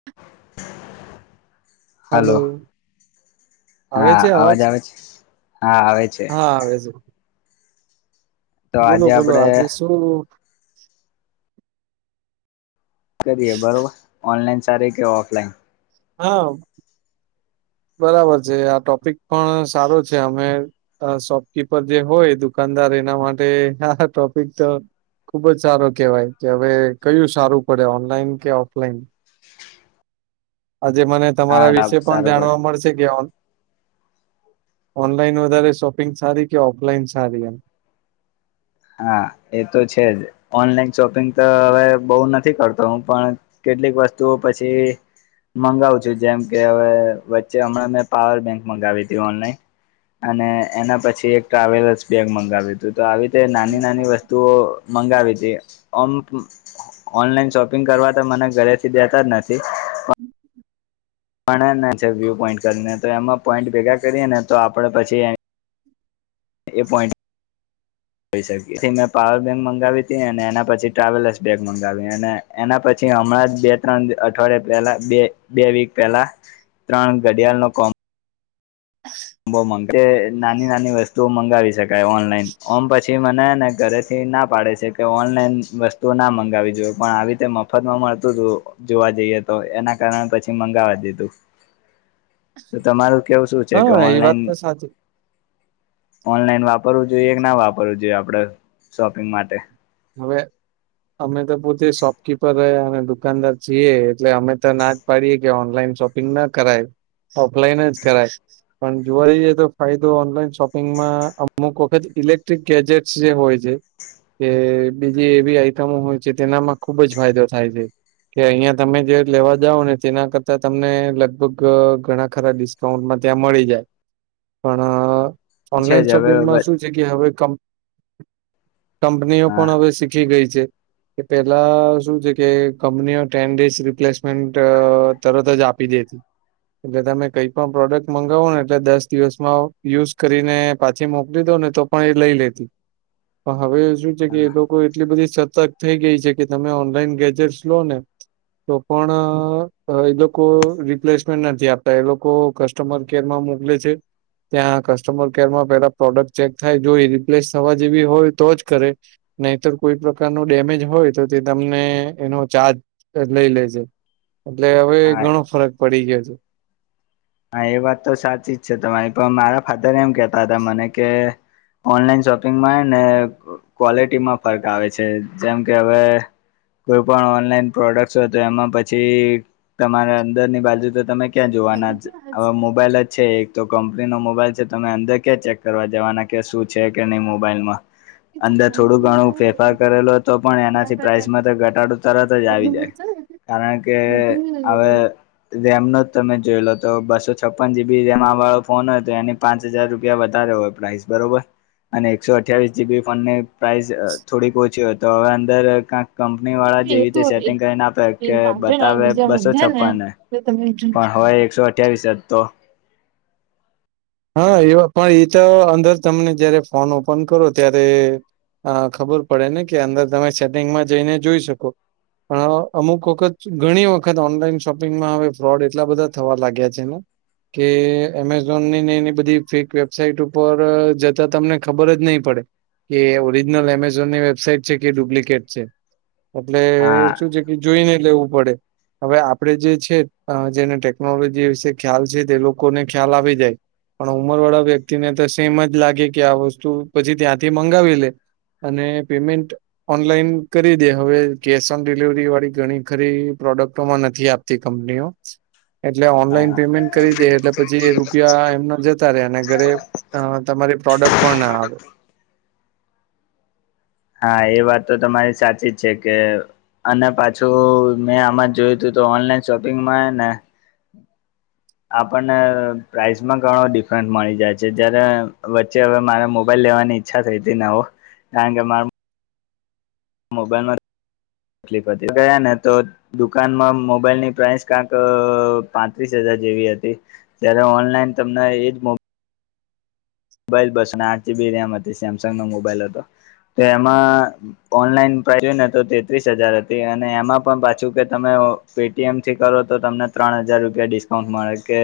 [inaudible] હાલો hello આવે હા છે અવાજ આવે છે હા આવે છે હા આવે છે તો બોલો આજે બોલો આપડે આજે શું કરીએ બરોબર ઓનલાઈન સારી કે ઓફલાઈન હા બરાબર છે આ ટોપિક પણ સારો છે અમે શોપકીપર જે હોય દુકાનદાર એના માટે ટોપિક તો ખુબ જ સારો કેહેવાય કે હવે કયું સારું પડે ઓનલાઈન કે ઓફલાઈન આજે મને તમારા હા વિશે પણ સારું પડે જાણવા મળશે ઓનલાઈન વધારે શોપિંગ સારી કે ઓફલાઈન સારી એમ હા એ તો છે જ ઓનલાઈન શોપિંગ તો હવે બહુ નથી કરતો હું પણ કેટલીક વસ્તુ પછી મંગાવું છું જેમ કે હવે વચ્ચે હમણાં મેં પાવર બેંક મંગાવી હતી ઓનલાઈન અને એના પછી એક ટ્રાવેલસ બેગ મગાવ્યું હતું તો આવી તે નાની નાની વસ્તુઓ મંગાવી હતીમ ઓનલાઈન શોપિંગ કરવા તો મને ઘરેથી દેતા જ નથી પણ વ્યુ પોઈન્ટ કરીને તો એમાં પોઈન્ટ ભેગા કરીએ ને તો આપડે પછી એ પોઈન્ટ [inaudible] જોઈ શકી મેં પાવર બેંક મગાવી હતીી અને એના પછી ટ્રાવેલસ બેગ મગાવી અને એના પછી હમણાં જ બે ત્રણ અઠવાડિયાે પહેલા બે બે વીક પહેલા ત્રણ ઘડિયાળ નો કોમ નાની નાની વસ્તુ મંગાવી શકાય ઓનલાઈન ઓમ પછી મને ને ઘરે ના પાડે છે કે ઓનલાઈન વસ્તુ ના મગાવી જોઈએ પણ આવી રીતે મફત માં મળતું હતું જોવા જઈએ તો એના કારણે પછી મંગાવવા દીધું તમારું કેવું શું છે હા એ વાત તો ઓનલાઈન સાચી ઓનલાઈન વાપરવું જોઈએ કે ના વાપરવું જોઈએ આપડે શોપિંગ માટે હવે અમે તો પોતે શોપકીપર રહ્યા અને દુકાનદાર છીએ એટલે અમે તો ના પડીએ કે ઓનલાઈન શોપિંગ ના કરાય ઓફલાઈન જ કરાય પણ જોવા રઈ જએ તો ફાયદો ઓનલાઈન શોપિંગમાં અમુક વખત ઇલેક્ટ્રિક ગેજેટસ જે હોય છે કે બીજી એવી આઈટમો હોય છે તેનામાં ખુબ જ ફાયદો થાય છે કે અહિયાં તમે જે લેવા જાવ ને તેના કરતા તમને લગભગ ઘણા ખરાિ ઉ ત્યાં મળી જાય પણ છે ઓનલાઈન જ હવે શોપિંગમાં શું છે કે હવે કંપનીઓ હા પણ હવે શીખી ગઈ છે કે પેલા શું છે કે કંપનીઓ ટેન ડેઝ રિપ્લેસમેન્ટ તરત જ આપી દેતી એટલે તમે કઈ પણ પ્રોડક્ટ મગાવો ને એટલે દસ દિવસમાં યુઝ કરીને પાછી મોકલી દો ને તો પણ એ લઈ લેતી પણ હવે શું છે કે હા એ લોકો એટલી બધી સતર્ક થઈ ગઈ છે કે તમે ઓનલાઈન ગેજેટસ લો ને તો પણ એ લોકો રિપ્લેસમેન્ટ નથી આપતા એ લોકો કસ્ટમર કેર માં મોકલે છે ત્યાં કસ્ટમર કેરમાં પેલા પ્રોડક્ટ ચેક થાય જો એ રિપ્લેસ થવા જેવી હોય તો જ કરે નહીતર કોઈ પ્રકાર ન ડેમેજ હોય તો તે તમને એનો ચાર્જ લઈ લેજે એટલે હવે ઘણો હા ફરક પડી ગયો છે હા એ વાત તો સાચી જ છે તમારી પણ મારા ફાધર એમ કેતા હતા મને કે ઓનલાઈન શોપિંગમાં ને ક્વોલિટીમાં ફર્ક આવે છે જેમ કે હવે કોઈ પણ ઓનલાઈન પ્રોડક્ટસ હોય તો એમાં પછી તમારા અંદરની બાજુ તો તમે ક્યાં જોવાના મોબાઈલ મોબાઈલ જ છે એક તો કંપની નો મોબાઈલ છે તમે અંદર ક્યાં ચેક કરવા જવાના કે શું છે કે નહી મોબાઈલમાં અંદર થોડું ઘણું ફેરફાર કરેલો હતો પણ એનાથી પ્રાાઈસમાં તો ઘટાડો તરત જ આવી જાય કારણ કે હવે રેમનો જ તમે જોયેલો તો બસો છપ્પન જીબી રેમ વાળો ફોન હોય તો એની પાંચ હજાર રૂપિયા વધારે હોય પ્રાઇસ બરોબર અને એકસો અઠ્યાવીસ જીબી ફોનની પ્રાઇસ થોડીક ઓછી હોય તો હવે અંદર કંક કંપની વાળા જેવી રીતે સેટિંગ કરીને આપે કે બતાવે બસો છપ્પનને તો તમે જો અ્યા વિસ તો હા એ પણ એ તો અંદર તમને જયારે ફોન ઓપન કરો ત્યારે અ ખબર પડે ને કે અંદર તમે સેટિંગમાં જઈને જોઈ શકો પણ અમુક વખત ઘણી વખત ઓનલાઈન શોપિંગમાં હવે ફ્રોડ એટલા બધા થવા લાગ્યા છે ને. કે એમેઝોનની એ બધી ફેક વેબસાાઈટ ઉપર જતાં તમને ખબર જ નહીં પડે. કે ઓરિજનલ એમેઝોનની વેબસાાઈટ છે કે ડુપ્લિકેટ છે એટલે હા કે શું છે? એ જોઈને લેવું પડે. હવે આપડે જે છે અ જેને ટેકનોલોજી વિશે ખ્યાલ છે તે લોકોને ખ્યાલ આવી જાય. પણ ઉંમરવાળા વ્યક્તિને તો સેમ જ લાગે કે આ વસ્તુ પછી ત્યાંથી મંગાવી લે. અને પેમેન્ટ ઓનલાઈન કરી દે હવે કેશ ઓન ડિલવરીવાળી ઘણી ખરી પ્રોડક્ટોમાં નથી આપ તી કંપનીઓ. એટલે ઓનલાઈન હા પેમેન્ટ કરી દે એટલે પછી રૂપિયા એમના જતા રે અને ઘરે અ તમારી પ્રોડક્ટ પણ ના આવે. હા એ વાત તો તમારી સાચી છે કે અને પાછું મેં આમાં જ જોયું તું તો ઓનલાઈન શોપિંગમાં હેને આપણને પ્રાઇસમાં ઘણો ડિફરન્સ મળી જાય છે જયારે વચ્ચે હવે મારે મોબાઈલ લેવાની ઈચ્છા થઈ તી નવો કારણ કે મા મોબાઈલમાં લીફ હતી ગયા ને તો દુકાનમાં મોબાઈલની પ્રાઈસ ક્યાંક પાંત્રીસ હજાર જેવી હતી. ત્યારે ઓનલાઈન તમને એજ મો મોબાઈલ બસને આઠ જીબી રેમ હતી સેમસંગનો મોબાઈલ હતો તો એમાં ઓનલાઈન પ્રાઈસ જોઈને તો તેત્રીસ હજાર હતી અને એમાં પણ પાછું કે તમે પે ટી એમથી કરો તો તમને ત્રણ હજાર રૂપિયા ડિસ્કાઉન્ટ મળે કે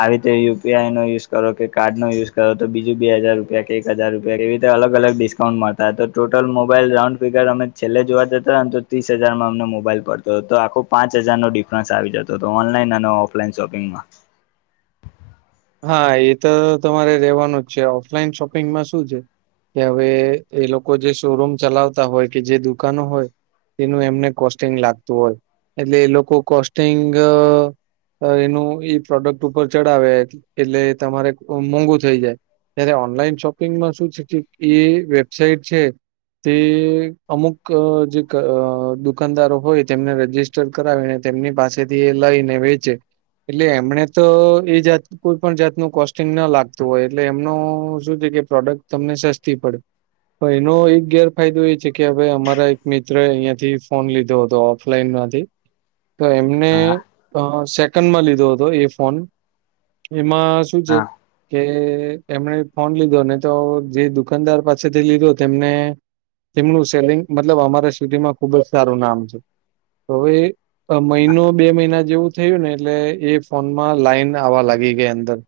આવી રીતે યુ પી આઈ નો યુઝ કરો કે કાર્ડનો યુઝ કરો તો બીજું બે હજાર રૂપિયા કે એક હજાર રૂપિયા એવી રીતે અલગ-અલગ ડિસ્કાઉન્ટ મળતાં હતાં તો ટોટલ મોબાઈલ રાઉન્ડ ફિગર અમે છેલ્લે જોવા જ હતાં ને તો ત્રીસ હજારમાં અમને મોબાઈલ પડતો હતો તો આખો પાંચ હજારનો ડિફરન્સ આવી જતો. તો ઓનલાઈન અને ઓફલાઈન શોપિંગમાં. હા એ તો તમારે રેહવાનું જ છે ઓફલાઈન શોપિંગમાં શું છે? કે હવે એ લોકો જે શો રૂમ ચલાવતા હોય કે જે દુકાનો હોય તેનું એમને કોસ્ટિંગ લાગતું હોય એટલે એ લોકો કોસ્ટિંગ એનું ઈ પ્રોડક્ટ ઉપર ચડાવે એટલે તમારે મોંઘુ થઈ જાય. ત્યારે ઓનલાઈન શોપિંગમાં શું છે એ વેબસાઇટ છે. તે અમુક અ જે દુકાનદારો હોય તેમને રજિસ્ટ ટર કરાવીને તેમની પાસેથી એ લઈને વેચે એટલે એમણે તો એ જાત કોઈ પણ જાતનું કોસ્ટિંગ ન લાગતું હોય એટલે એમનો શું છે કે પ્રોડક્ટ તમને સસ્તી પડે. હ એનો એક ગેરફાયદો એ છે અવે અમારા એક મિત્રએ અહીંયાથી ફોન લીધો હતો ઓફલાઈનમાંથી. તો એમને હા સેકન્ડમાં લીધો હતો એ ફોન. એમાં શું છે? હા કે એમણે ફોન લીધો ને તો જે દુકાનદાર પાસેથી લીધો તેમને તેમનું સેલિંગ મતલબ અમારા સિટીમાં ખૂબ જ સારું નામ છે. હવે મહિનો બે મહિના જેવું થયું ને એટલે એ ફોનમાં લાઈન આવા લાગી ગઈ અંદર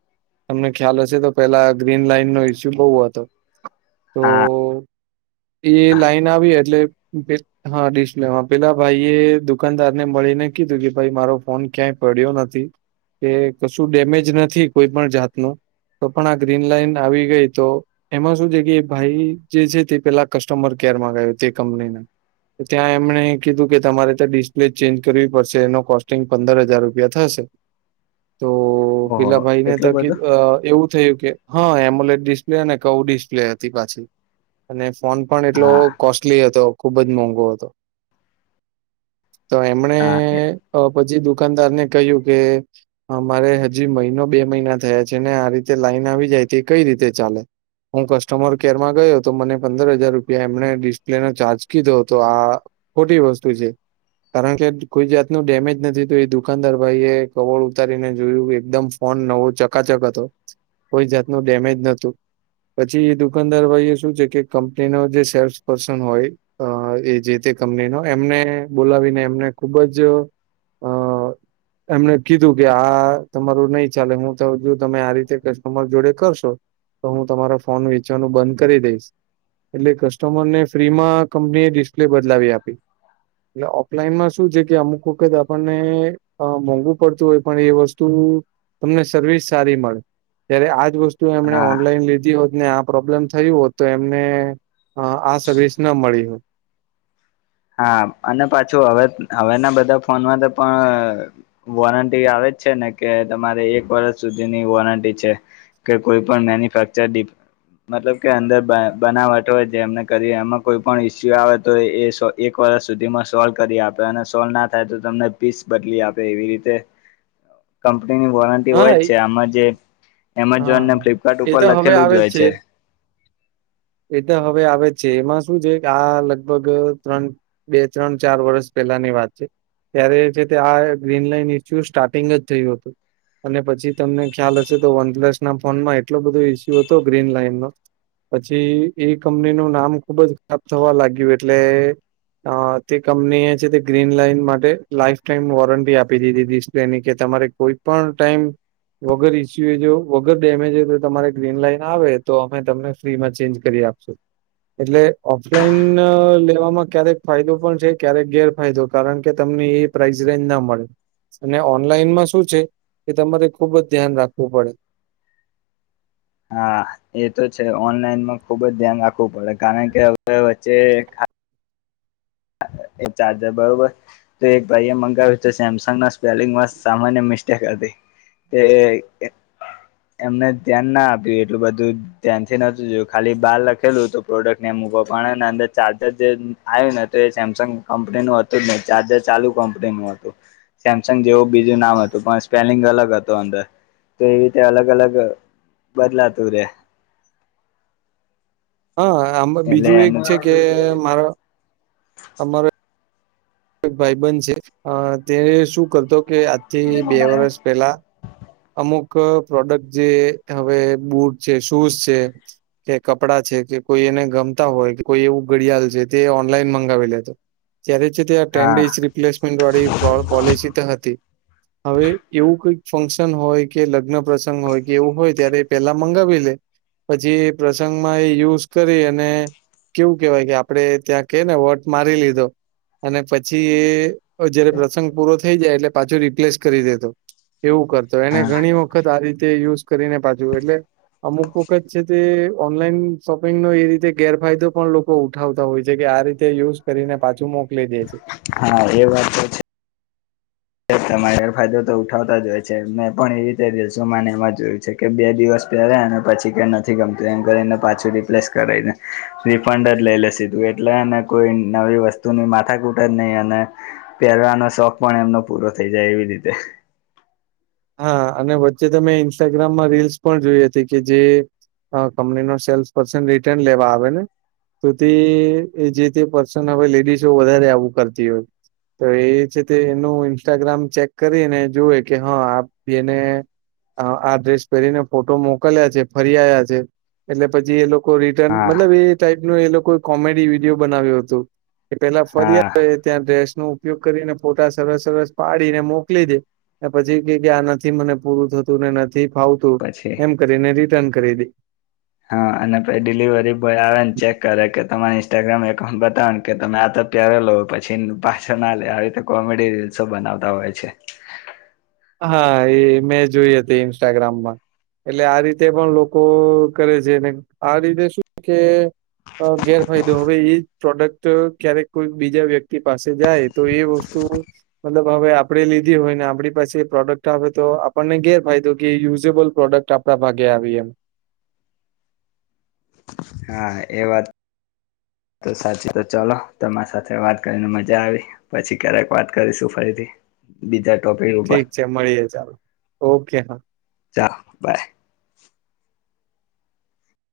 તમને ખ્યાલ હશે તો પેલા ગ્રીન લાઈનનો ઈસ્યુ બઉ હતો. તો હા. એ લાઈન આવી એટલે હા ડિસ્પ્લેમાં પેલા ભાઈએ દુકાનદારને મળીને કીધું કે ભાઈ મારો ફોન ક્યાંય પડ્યો નથી. કે કશું ડેમેજ નથી કોઈ પણ જાતનું. તો પણ આ ગ્રીન લાઈન આવી ગઈ તો એમાં શું છે કે ભાઈ જે છે તે પેહલા કસ્ટમર કેરમાં ગયો તે કંપનીના. ત્યાં એમણે કીધું કે તમારે ત્યાં ડિસ્પ્લે ચેન્જ કરવી પડશે એનો કોસ્ટિંગ પંદર હજાર રૂપિયા થશે. તો ઓહો પેલા ભાઈને એટલું તકલી બધું એવું થયું કે હા એમોલેડ ડિસ્પ્લે અને કવ ડિસ્પ્લે હતી પાછી. અને ફોન પણ એટલો હા કોસ્ટલી હતો ખુબ જ મોંઘો હતો તો એમણે હા પછી દુકાનદાર ને કહ્યું કે અમારે હજી મહિનો બે મહિના થયા છે ને આ રીતે લાઈન આવી જાય તે કઈ રીતે ચાલે હું કસ્ટમર કેરમાં ગયો હતો મને પંદર હજાર રૂપિયા એમને ડિસ્પ્લે નો ચાર્જ કીધો હતો આ ખોટી વસ્તુ છે કારણ કે કોઈ જાતનું ડેમેજ નથી તો એ દુકાનદાર ભાઈ એ કવળ ઉતારીને જોયું એકદમ ફોન નવો ચકાચક હતો કોઈ જાતનું ડેમેજ નતું પછી એ દુકાનદાર ભાઈ એ શું છે કે કંપની ન જે સેલ્સ પર્સન હોય અ એ જે તે કંપનીનો એમને બોલાવીને એમને ખુબ જ અ એમને કી ીધું કે આ તમારું નહીિ ચાલે હું તો જો તમે આ રીતે કમર જોડે કરશો તો હું તમારા ફોન વેચવાનું બંધ કરી દઈશ એટલે કસ્ટમર ને ફ્રી માં કંપની એ ડિસ્પ્લે બદલાવી આપી એટલે ઓફલાઈનમાં શું છે કે અમુક વખત આપણને મોંઘુ પડતું હોય પણ એ વસ્તુ તમને સર્વિસ સારી મળે ત્યારે આજ વસ્તુ એમણે હા ઓનલાઈન લીધી હતી ને આ પ્રોબ્લેમ થયું હો તો એમને આ સર્વિસ ના મળી હોય હા અને પાછું હવે હવેના બધા ફોનમાં તો પણ વોરંટી આવે જ છે ને કે તમારે એક વર્ષ સુધીની વોરંટી છે કે કોઈ પણ મેન્યુફેક્ચર મતલબ કે અંદર બનાવટ હોય જેમને કરીએ એમાં કોઈ પણણ ઇસ્યુ આવે તો એ સો એક વર્ષ સુધીમાં સોલ્વ કરી આપે અને સોલ્વ ના થાય તો તમને પીસ બદલી આપે એવી રીતે કંપનીની વોરંટી હોય હા જ એ છે આમાં જે હા એમેઝોનને ફ્લિપકાર્ટ એ ઉપર તો હવે લખેલું જ આવે હોય છે એ તો હવે આવે જ છે એમાં શું છે કે આ લગભગ ત્રણ બે ત્રણ ચાર વર્ષ પહેલાની વાત છે. ત્યારે જે તે આ ગ્રીન લઈન ઇસ્યુ સ્ટાર્ટિંગ જ થયું હતું અને પછી તમને ખ્યાલ હશે તો વનપ્લસ ના ફોનમાં એટલો બધો ઈસ્યુ હતો ગ્રીન લાઈન ન પછી એ કંપની નું નામ ખુબ જ ખરાબ થવા લાગ્યું એટલે અ તે કંપની એ છે તે ગ્રીન લાઈન માટે લાઈફ ટાઈમ વોરંટી આપી દીધીિસ્પ્લેની કે તમારે કોઈ પણ ટાઈમ વગર ઈસ્યુ એ જો વગર ડેમેજ હો તો તમારે ગ્રીન લાઈન આવે તો અમે તમને ફ્રીમાં ચેન્જ કરી આપશો એટલે ઓફલાઈન લેવામાં ક્યારેક ફાયદો પણ છે ક્યારેક ગેરફાયદો કારણ કે તમને એ પ્રાઇઝ રેન્જ ના મળે અને ઓનલાઈનમાં શું છે કે તમારે ખુબ જ ધ્યાન રાખવું પડે હા એ તો છે ઓનલાઈનમાં ખુબ જ ધ્યાન રાખવું પડે કારણ કે હ વચ્ચે એ ચાર્જર બરોબર તો એક ભાઈ એ મંગાવ્યું તો સેમસંગ ના સ્પેલિંગમાં સામાન્ય મિસ્ટેક હતી તે એમને ધ્યાન ના આપ્યું એટલું બધું ત્યાંથી નતું જોયું ખાલી બહાર લખેલું તો પ્રોડક્ટને એમભકો પાડે ને અંદર ચાર્જર જે આવ્યું ને તો સેમસંગ કંપની નું હતું જ ને ચાર્જર ચાલુ કંપની નું હતું સેમસંગ જેવું બીજું નામ હતું પણ સ્પેલિંગ અલગ હતું અંદર તો એવી રીતે અલગ અલગ બદલાતું રે હા આ એટલે બીજું એક એનું છે કે મારા અમારે ભાઈ બન છે તેને શું કરતો કે આજથી બે વર્ષ પહેલા અમુક પ્રોડક્ટ જે હવે બુટ છે શૂઝ છે. કે કપડાં છે કે કોઈ એને ગમતા હોય કોઈ એવું ઘડિયાળ છે તે ઓનલાઈન મંગાવી લેતો જય્યારે જ્યારે આ ટેન ડે હા ર મેળલ હતી હવે એવું કઈ ફં પ્રસ હોય કે લગ્ન પ્રસંગ હોય કે એવું હોય ત્યારે પેલા મંગાવી લે પછી એ પ્રસંગમાં એ યુઝ કરી અને કેવું કેવાય કે આપડણે ત્યાં કે ને વોટ મારી લીધો અને પછી એ જયારે પ્રસંગ પૂરો થઈ જાય એટલે પાછું રિપ્લેસ કરી દેતો એવું કરતો એને હા ઘણી વખત વખત આ રીતે યુઝ કરીને પાછું એટલે અમુક વખત છે તે ઓનલાઈન શોપિંગ નો એ રીતે ગેરફાયદો પણ લોકો ઉઠાવતા હોય છે કે આ રીતે યુઝ કરીને પાછું મોકલી દે છે. હા એ વાત તો તમારે એેરફાયદો તો ઉઠાવતા જ હોય છે, મેં પણ એવી રીતે રલસો મને એમાં જોયું છે. કે બે દિવસ પહેરે અને પછી કઈ નથી કમ્પ્લેન કરીને પાછું રિપ્લેસ કરાવને રિફંડ જ લઈ લેશેીધું એટલે કોઈ નવી વસ્તુની માથા કૂટ જ નહી, અને પહેરવાનો શોખ પણ એમનો પૂરો થઈ જાય એવી રીતે હા અને વચ્ચે ત મેમે ઇન્સ્ટાગ્રામમાં રીલ્સ પણ જોઈ હતી કે જે હ કંપની નો સેલ્સ પર્સન રિટર્ન લેવા આવે ને સુ તે એ જે તે પર્સન હવે લેડીસ વધારે આવું કરતી હોય. તો એ છે તે એનું ઇન્સ્ટાગ્રામ ચેક કરીને જોુએ કે હા બેને આ ડ્રેસ પહેરીને ફોટો મોકલ્યા છે ફરી આવ્યા છે એટલે પછી એ લોકો રિટર્ન હા મતલબ એ ટાઈપ ન એ લોકો કોમેડી વિડીિયો બનાવ્યો હતું એ પેલા ફરી હા ત્યાં ડ્રેસ નો ઉપયોગ કરીને ફોટા સરસ સરસ પાડીને મોકલી દે અને પછી ગયા નથી મને પૂરું થતુ, ને નથી ફાવતું પછી એમ કરીને રિટર્ન કરી દે હા અને પછી ડિલિવરી બોય આવે ને ચેક કરે કે તમારા ઇન્સ્ટાગ્રામ એકાઉન્ટ બતાવ ને કે તમે આ તો પ્યારે લો પછી એ પાછળ ના લે આવી રીતે કોમેડી રીલ્સો બનાવતા હોય છે. હા એ ઇમે જોઈ હતી ઇન્સ્ટાગ્રામમા એટલે આ રીતે પણ લોકો કરે છે આ રીતે શું કે ગેરફાયદો હવે એ પ્રોડક્ટ ક્યારેક કોઈ બીજા વ્યક્તિ પાસે જાય તો એ વસ્તુ મતલબ હવે આપડે લીધી હોય ને આપણી પાસે પ્રોડક્ટ આવે તો આપણને ઘેર ફાયદો કે યુઝેબલ પ્રોડક્ટ આપણા ભાગે આવી એમ હા એ વાત તો સાચી તો ચલો તમારી સાથે વાત કરીને મજા આવી પછી ક્યારેક વાત કરીશું ફરીથી બીજા ટોપે ઠીક છે મળીએે ચાલો ઓકે હા ચાલો બાય